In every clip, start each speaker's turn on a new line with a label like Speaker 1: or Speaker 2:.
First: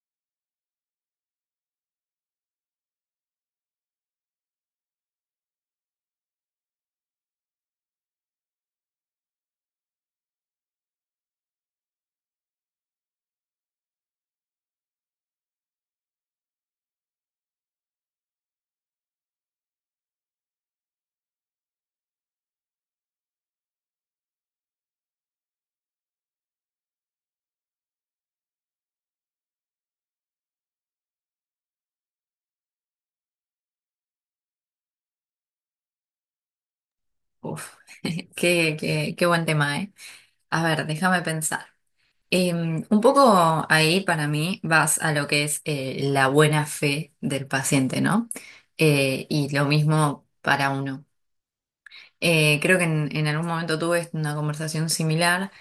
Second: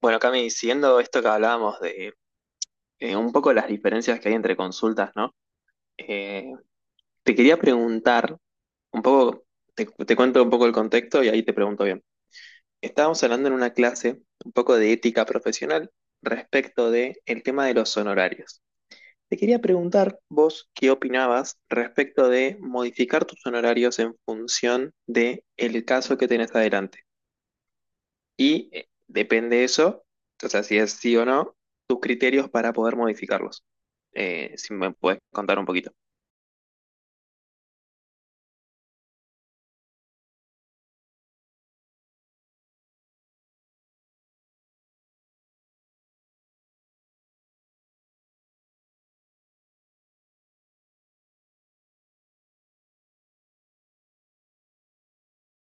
Speaker 1: Bueno, Cami, siguiendo esto que hablábamos de un poco las diferencias que hay entre consultas, ¿no? Eh, te quería preguntar, un poco, te cuento un poco el contexto y ahí te pregunto bien. Estábamos hablando en una clase un poco de ética profesional respecto de el tema de los honorarios. Te quería preguntar vos qué opinabas respecto de modificar tus honorarios en función de el caso que tenés adelante. Y depende de eso, o sea, si es sí o no, tus criterios para poder modificarlos. Si me puedes contar un poquito.
Speaker 2: Uf, qué buen tema, ¿eh? A ver, déjame pensar. Un poco ahí para mí vas a lo que es la buena fe del paciente, ¿no? Y lo mismo para uno. Creo que en algún momento tuve una conversación similar.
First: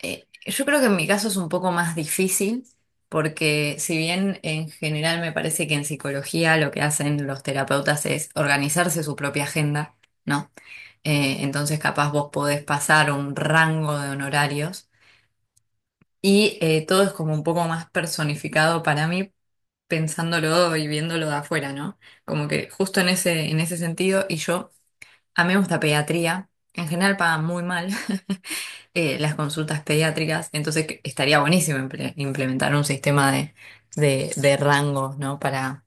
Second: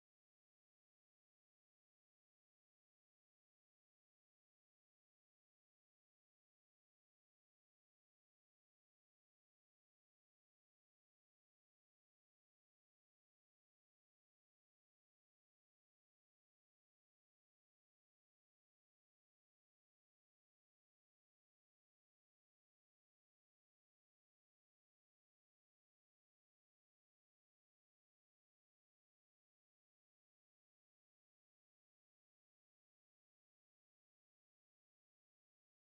Speaker 2: Yo creo que en mi caso es un poco más difícil porque si bien en general me parece que en psicología lo que hacen los terapeutas es organizarse su propia agenda, ¿no? Entonces capaz vos podés pasar un rango de honorarios y todo es como un poco más personificado para mí pensándolo y viéndolo de afuera, ¿no? Como que justo en ese sentido y yo, a mí me gusta pediatría, en general pagan muy mal, las consultas pediátricas, entonces estaría buenísimo implementar un sistema de rangos, ¿no?,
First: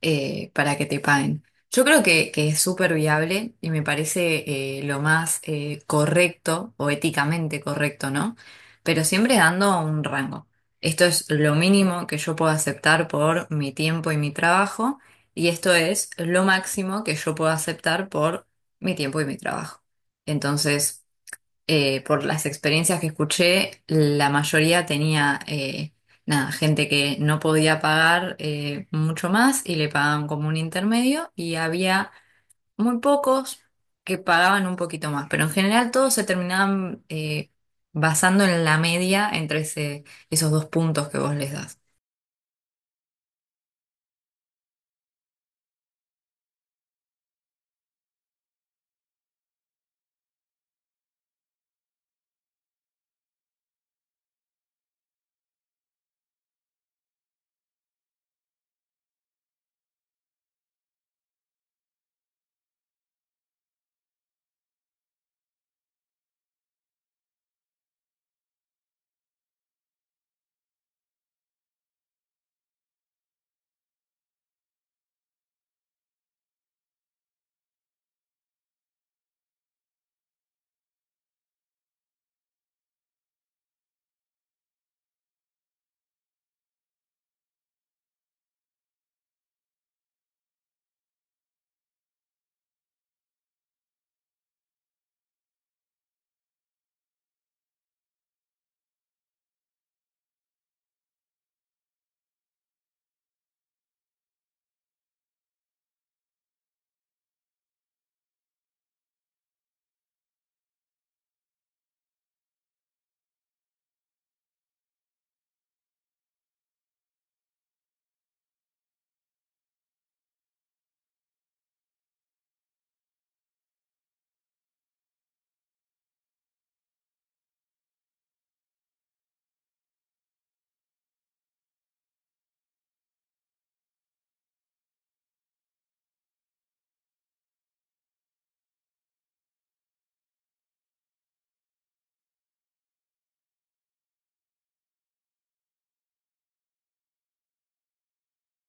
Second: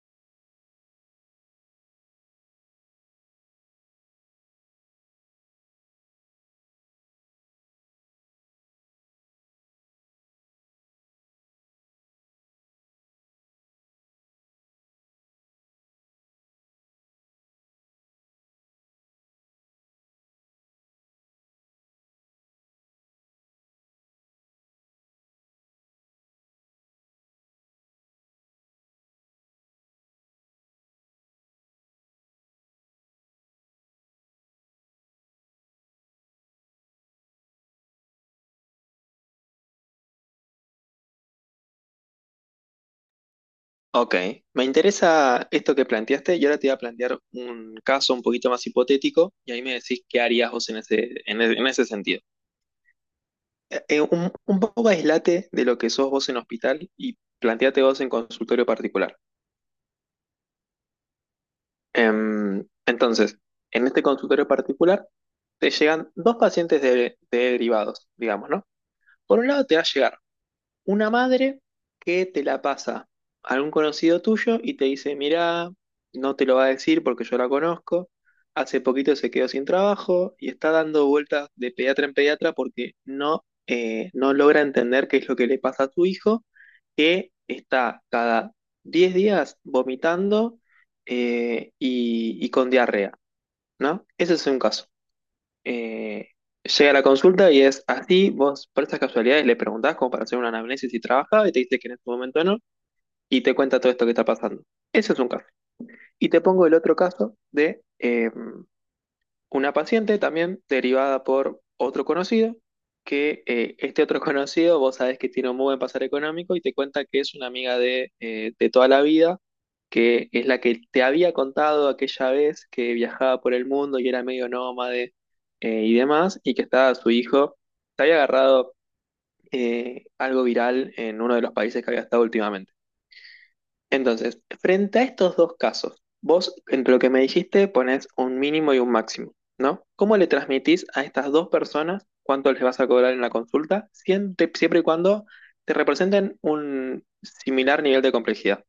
Speaker 2: para que te paguen. Yo creo que es súper viable y me parece lo más correcto o éticamente correcto, ¿no? Pero siempre dando un rango. Esto es lo mínimo que yo puedo aceptar por mi tiempo y mi trabajo y esto es lo máximo que yo puedo aceptar por mi tiempo y mi trabajo. Entonces por las experiencias que escuché, la mayoría tenía nada, gente que no podía pagar mucho más y le pagaban como un intermedio y había muy pocos que pagaban un poquito más, pero en general todos se terminaban basando en la media entre esos dos puntos que vos les das.
Speaker 1: Ok, me interesa esto que planteaste y ahora te voy a plantear un caso un poquito más hipotético y ahí me decís qué harías vos en ese, en ese sentido. Un poco aislate de lo que sos vos en hospital y planteate vos en consultorio particular. Em, entonces, en este consultorio particular te llegan dos pacientes derivados, digamos, ¿no? Por un lado te va a llegar una madre que te la pasa a algún conocido tuyo y te dice, mirá, no te lo va a decir porque yo la conozco, hace poquito se quedó sin trabajo y está dando vueltas de pediatra en pediatra porque no, no logra entender qué es lo que le pasa a tu hijo, que está cada 10 días vomitando y con diarrea, ¿no? Ese es un caso eh, llega a la consulta y es así, vos por esas casualidades le preguntás como para hacer una anamnesis si trabajaba y te dice que en este momento no, y te cuenta todo esto que está pasando. Ese es un caso. Y te pongo el otro caso de, una paciente también derivada por otro conocido, que este otro conocido, vos sabés que tiene un muy buen pasar económico y te cuenta que es una amiga de toda la vida, que es la que te había contado aquella vez que viajaba por el mundo y era medio nómade y demás, y que estaba su hijo, te había agarrado algo viral en uno de los países que había estado últimamente. Entonces, frente a estos dos casos, vos entre lo que me dijiste ponés un mínimo y un máximo, ¿no? ¿Cómo le transmitís a estas dos personas cuánto les vas a cobrar en la consulta, siempre, siempre y cuando te representen un similar nivel de complejidad?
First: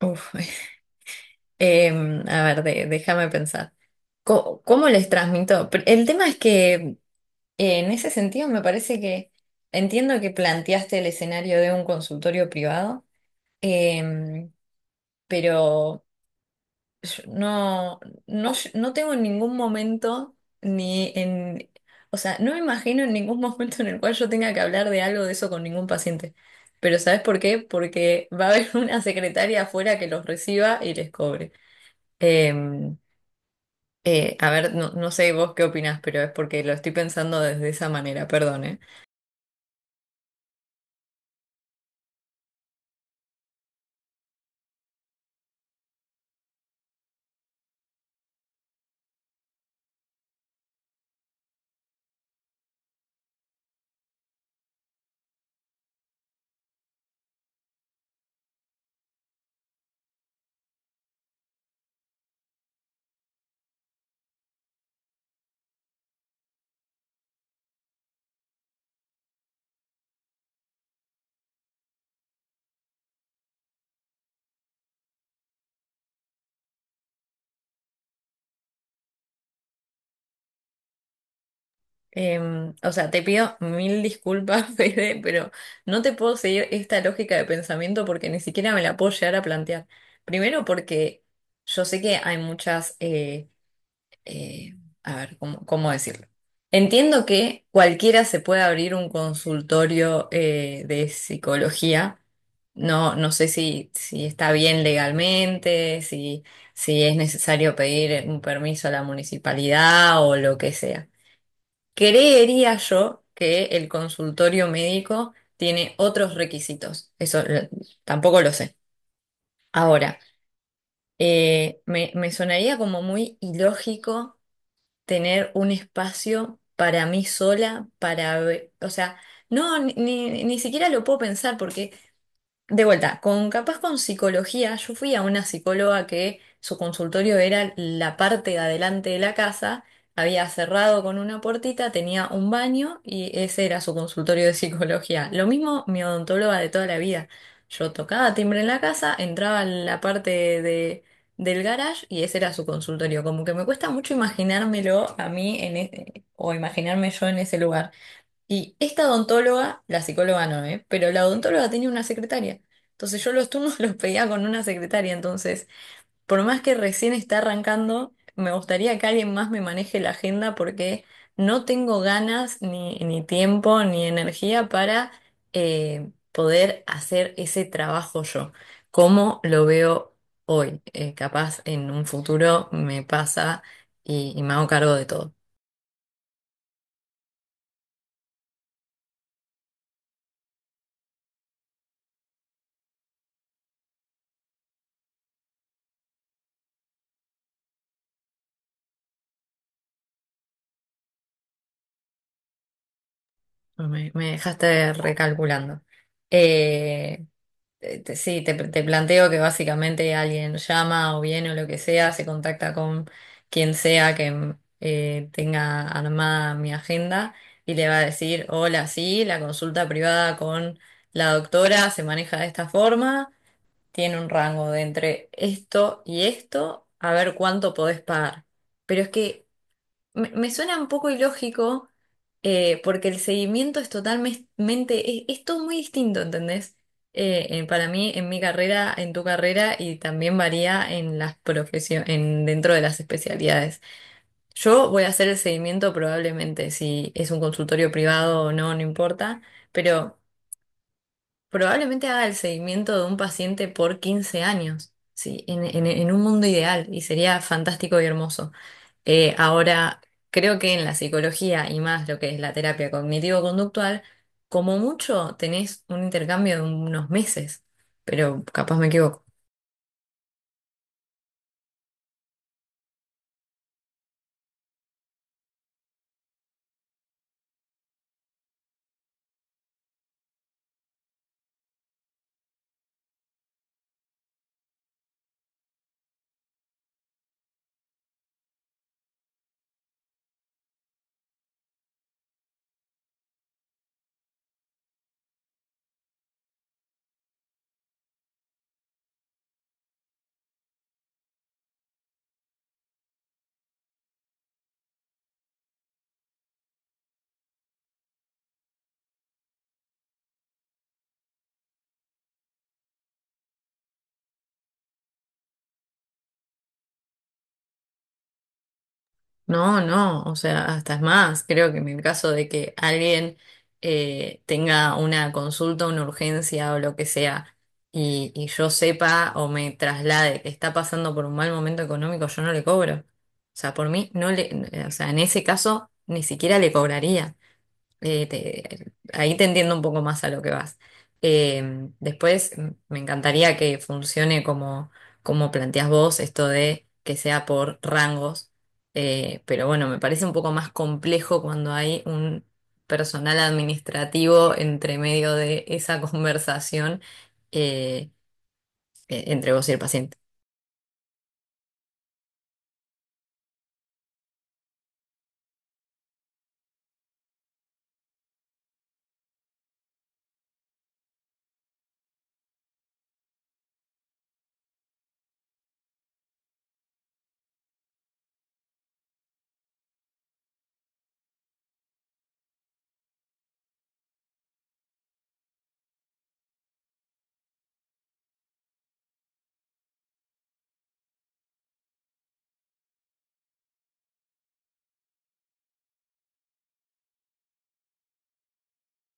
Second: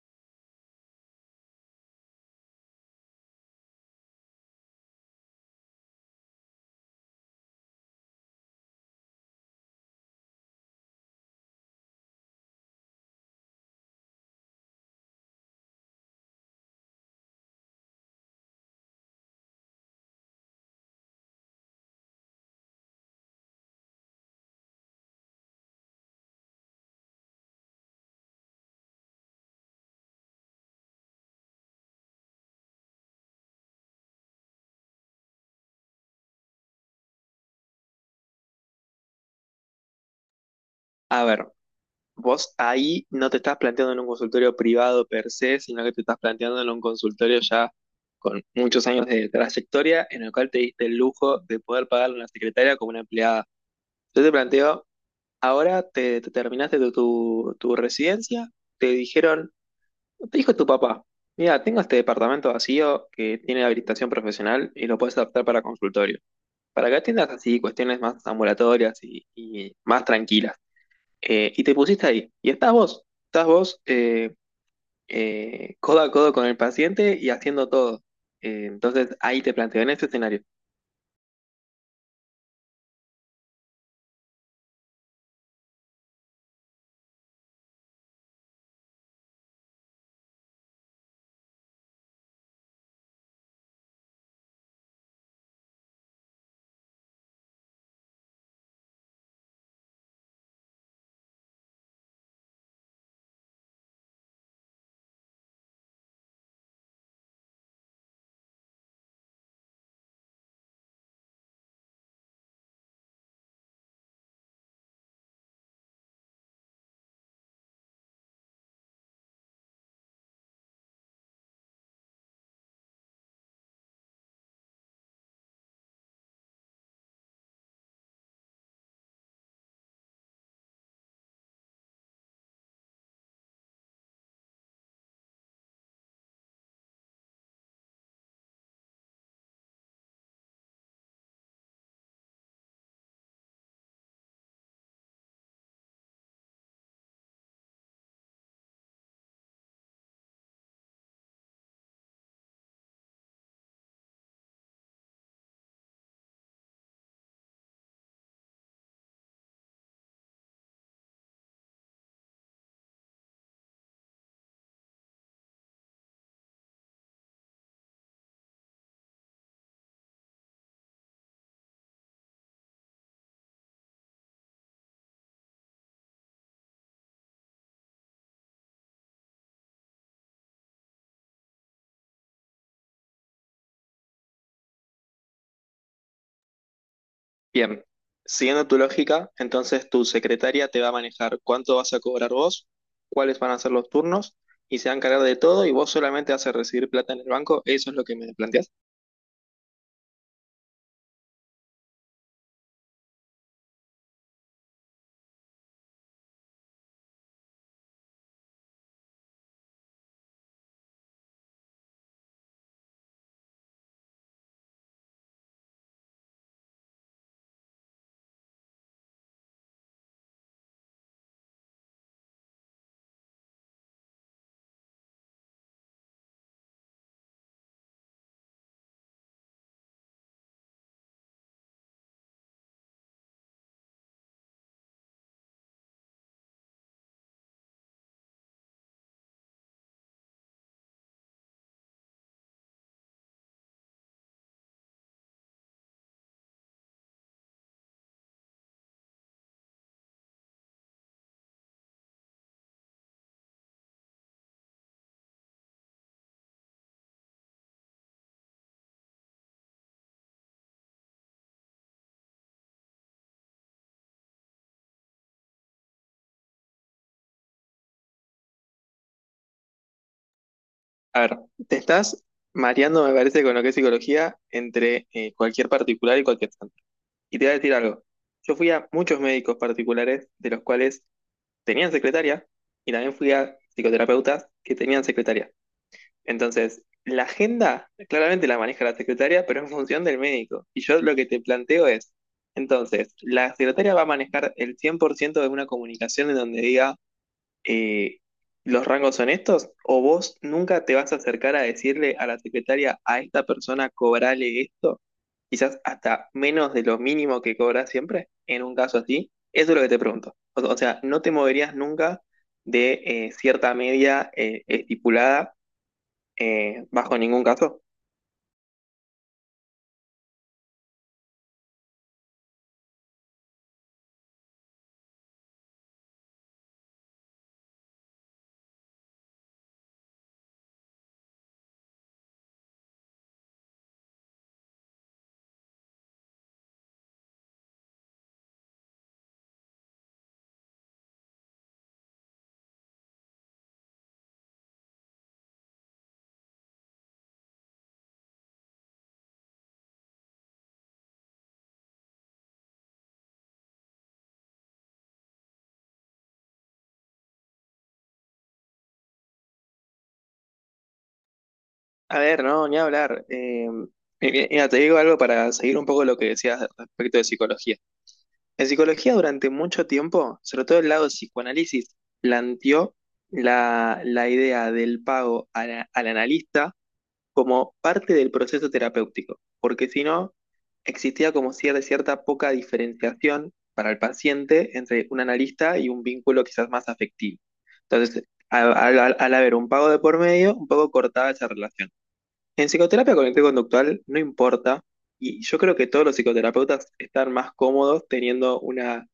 Speaker 2: Uf, a ver, déjame pensar. ¿Cómo les transmito? El tema es que en ese sentido, me parece que entiendo que planteaste el escenario de un consultorio privado, em, pero yo no tengo en ningún momento ni en, o sea, no me imagino en ningún momento en el cual yo tenga que hablar de algo de eso con ningún paciente. Pero ¿sabes por qué? Porque va a haber una secretaria afuera que los reciba y les cobre. Em, a ver, no, no sé vos qué opinás, pero es porque lo estoy pensando desde esa manera, perdón, ¿eh?
Speaker 1: A ver, vos ahí no te estás planteando en un consultorio privado per se, sino que te estás planteando en un consultorio ya con muchos años de trayectoria en el cual te diste el lujo de poder pagarle a una secretaria como una empleada. Yo te planteo. Ahora te terminaste tu residencia, te dijeron, te dijo tu papá, mira, tengo este departamento vacío que tiene habilitación profesional y lo puedes adaptar para consultorio, para que atiendas así cuestiones más ambulatorias y más tranquilas. Y te pusiste ahí, y estás vos codo a codo con el paciente y haciendo todo. Entonces ahí te planteo en este escenario.
Speaker 2: O sea, te pido mil disculpas, Fede, pero no te puedo seguir esta lógica de pensamiento porque ni siquiera me la puedo llegar a plantear. Primero porque yo sé que hay muchas, eh, a ver, ¿cómo, cómo decirlo? Entiendo que cualquiera se puede abrir un consultorio de psicología. No, no sé si está bien legalmente, si, si es necesario pedir un permiso a la municipalidad o lo que sea. Creería yo que el consultorio médico tiene otros requisitos. Eso tampoco lo sé. Ahora, me sonaría como muy ilógico tener un espacio para mí sola, para o sea, no, ni siquiera lo puedo pensar porque de vuelta, con capaz con psicología, yo fui a una psicóloga que su consultorio era la parte de adelante de la casa, había cerrado con una puertita, tenía un baño y ese era su consultorio de psicología. Lo mismo mi odontóloga de toda la vida. Yo tocaba timbre en la casa, entraba en la parte de, del garage y ese era su consultorio. Como que me cuesta mucho imaginármelo a mí en o imaginarme yo en ese lugar. Y esta odontóloga, la psicóloga no, ¿eh? Pero la odontóloga tenía una secretaria. Entonces yo los turnos los pedía con una secretaria. Entonces, por más que recién está arrancando, me gustaría que alguien más me maneje la agenda porque no tengo ganas, ni tiempo, ni energía para poder hacer ese trabajo yo, como lo veo hoy. Capaz en un futuro me pasa y me hago cargo de todo.
Speaker 1: Bien, siguiendo tu lógica, entonces tu secretaria te va a manejar cuánto vas a cobrar vos, cuáles van a ser los turnos y se va a encargar de todo y vos solamente vas a recibir plata en el banco. Eso es lo que me planteas.
Speaker 2: Pues me dejaste recalculando. Eh, sí, te planteo que básicamente alguien llama o viene o lo que sea, se contacta con quien sea que tenga armada mi agenda y le va a decir, hola, sí, la consulta privada con la doctora se maneja de esta forma, tiene un rango de entre esto y esto, a ver cuánto podés pagar. Pero es que me suena un poco ilógico porque el seguimiento es totalmente, es todo muy distinto, ¿entendés? Para mí, en mi carrera, en tu carrera y también varía en las profesiones, en, dentro de las especialidades. Yo voy a hacer el seguimiento probablemente, si es un consultorio privado o no, no importa, pero probablemente haga el seguimiento de un paciente por 15 años, sí, en, en un mundo ideal y sería fantástico y hermoso. Ahora, creo que en la psicología y más lo que es la terapia cognitivo-conductual, como mucho tenés un intercambio de unos meses, pero capaz me equivoco.
Speaker 1: A ver, te estás mareando, me parece, con lo que es psicología entre cualquier particular y cualquier santo. Y te voy a decir algo. Yo fui a muchos médicos particulares de los cuales tenían secretaria y también fui a psicoterapeutas que tenían secretaria. Entonces, la agenda claramente la maneja la secretaria, pero en función del médico. Y yo lo que te planteo es, entonces, la secretaria va a manejar el 100% de una comunicación en donde diga, eh, los rangos son estos, o vos nunca te vas a acercar a decirle a la secretaria, a esta persona cobrale esto, quizás hasta menos de lo mínimo que cobras siempre, en un caso así. Eso es lo que te pregunto. O sea, no te moverías nunca de cierta media estipulada bajo ningún caso.
Speaker 2: No, no, o sea, hasta es más, creo que en el caso de que alguien tenga una consulta, una urgencia o lo que sea, y yo sepa o me traslade que está pasando por un mal momento económico, yo no le cobro. O sea, por mí, no le, o sea, en ese caso, ni siquiera le cobraría. Ahí te entiendo un poco más a lo que vas. Después me encantaría que funcione como, como planteas vos, esto de que sea por rangos. Pero bueno, me parece un poco más complejo cuando hay un personal administrativo entre medio de esa conversación eh, entre vos y el paciente.
Speaker 1: A ver, no, ni hablar. Mira, te digo algo para seguir un poco lo que decías respecto de psicología. En psicología durante mucho tiempo, sobre todo el lado de psicoanálisis, planteó la idea del pago al analista como parte del proceso terapéutico, porque si no, existía como cierta, cierta poca diferenciación para el paciente entre un analista y un vínculo quizás más afectivo. Entonces, al, al haber un pago de por medio, un poco cortaba esa relación. En psicoterapia cognitivo-conductual no importa, y yo creo que todos los psicoterapeutas están más cómodos teniendo una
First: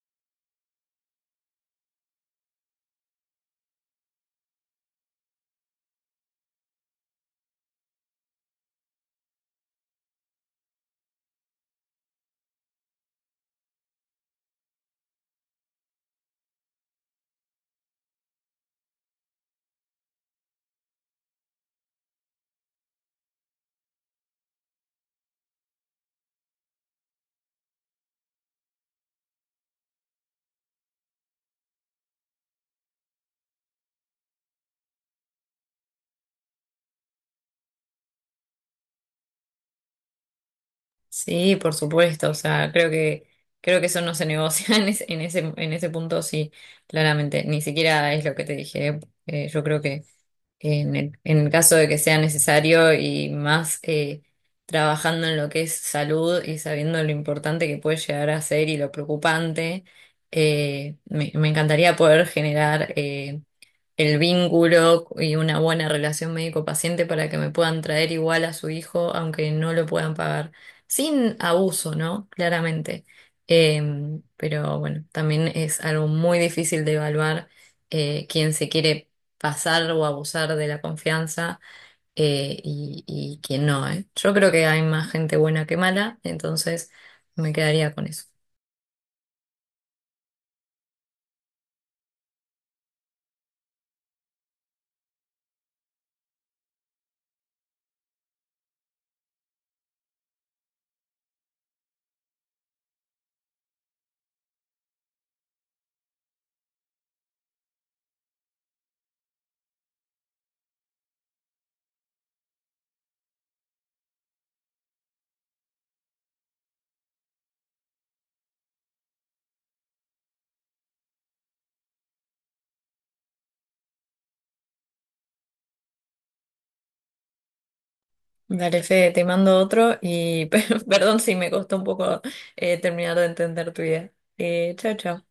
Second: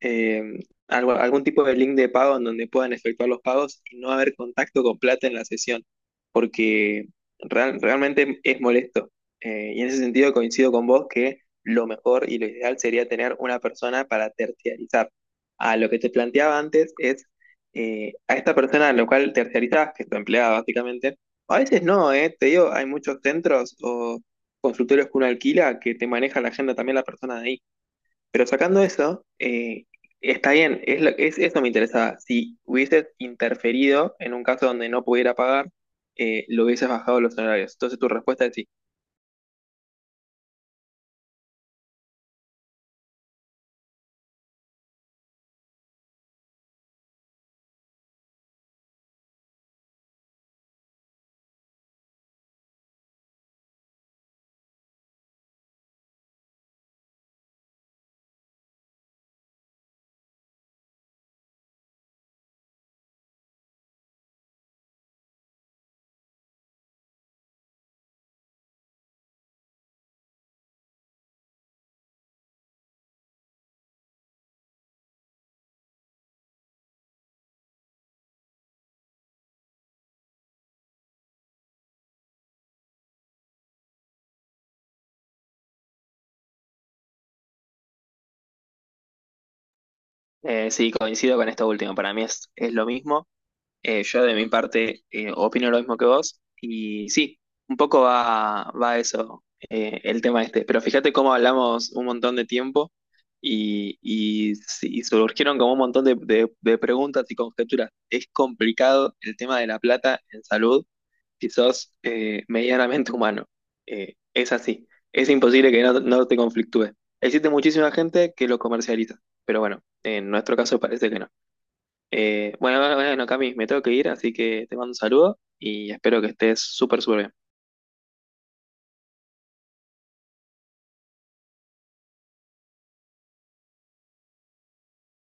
Speaker 1: eh, algún tipo de link de pago en donde puedan efectuar los pagos y no haber contacto con plata en la sesión, porque realmente es molesto. Y en ese sentido coincido con vos que lo mejor y lo ideal sería tener una persona para terciarizar. A lo que te planteaba antes es a esta persona a la cual terciarizás, que es tu empleada básicamente, a veces no, te digo, hay muchos centros o consultorios que uno alquila que te maneja la agenda también la persona de ahí. Pero sacando eso, está bien, eso me interesaba. Si hubieses interferido en un caso donde no pudiera pagar, lo hubieses bajado los salarios. Entonces tu respuesta es sí.
Speaker 2: Sí, por supuesto, o sea, creo que eso no se negocia en ese punto, sí, claramente, ni siquiera es lo que te dije, yo creo que en en el caso de que sea necesario y más trabajando en lo que es salud y sabiendo lo importante que puede llegar a ser y lo preocupante, me encantaría poder generar el vínculo y una buena relación médico-paciente para que me puedan traer igual a su hijo, aunque no lo puedan pagar, sin abuso, ¿no? Claramente. Pero bueno, también es algo muy difícil de evaluar quién se quiere pasar o abusar de la confianza y quién no, ¿eh? Yo creo que hay más gente buena que mala, entonces me quedaría con eso.
Speaker 1: Sí, coincido con esto último. Para mí es lo mismo. Yo de mi parte opino lo mismo que vos y sí, un poco va, va a eso el tema este, pero fíjate cómo hablamos un montón de tiempo y sí, y surgieron como un montón de, de preguntas y conjeturas. Es complicado el tema de la plata en salud si sos medianamente humano. Es así, es imposible que no, no te conflictúe. Existe muchísima gente que lo comercializa, pero bueno, en nuestro caso parece que no. Bueno, bueno, bueno, Cami, me tengo que ir, así que te mando un saludo y espero que estés súper, súper bien.
Speaker 2: Dale, Fede, te mando otro y, perdón si me costó un poco terminar de entender tu idea. Chao, chao.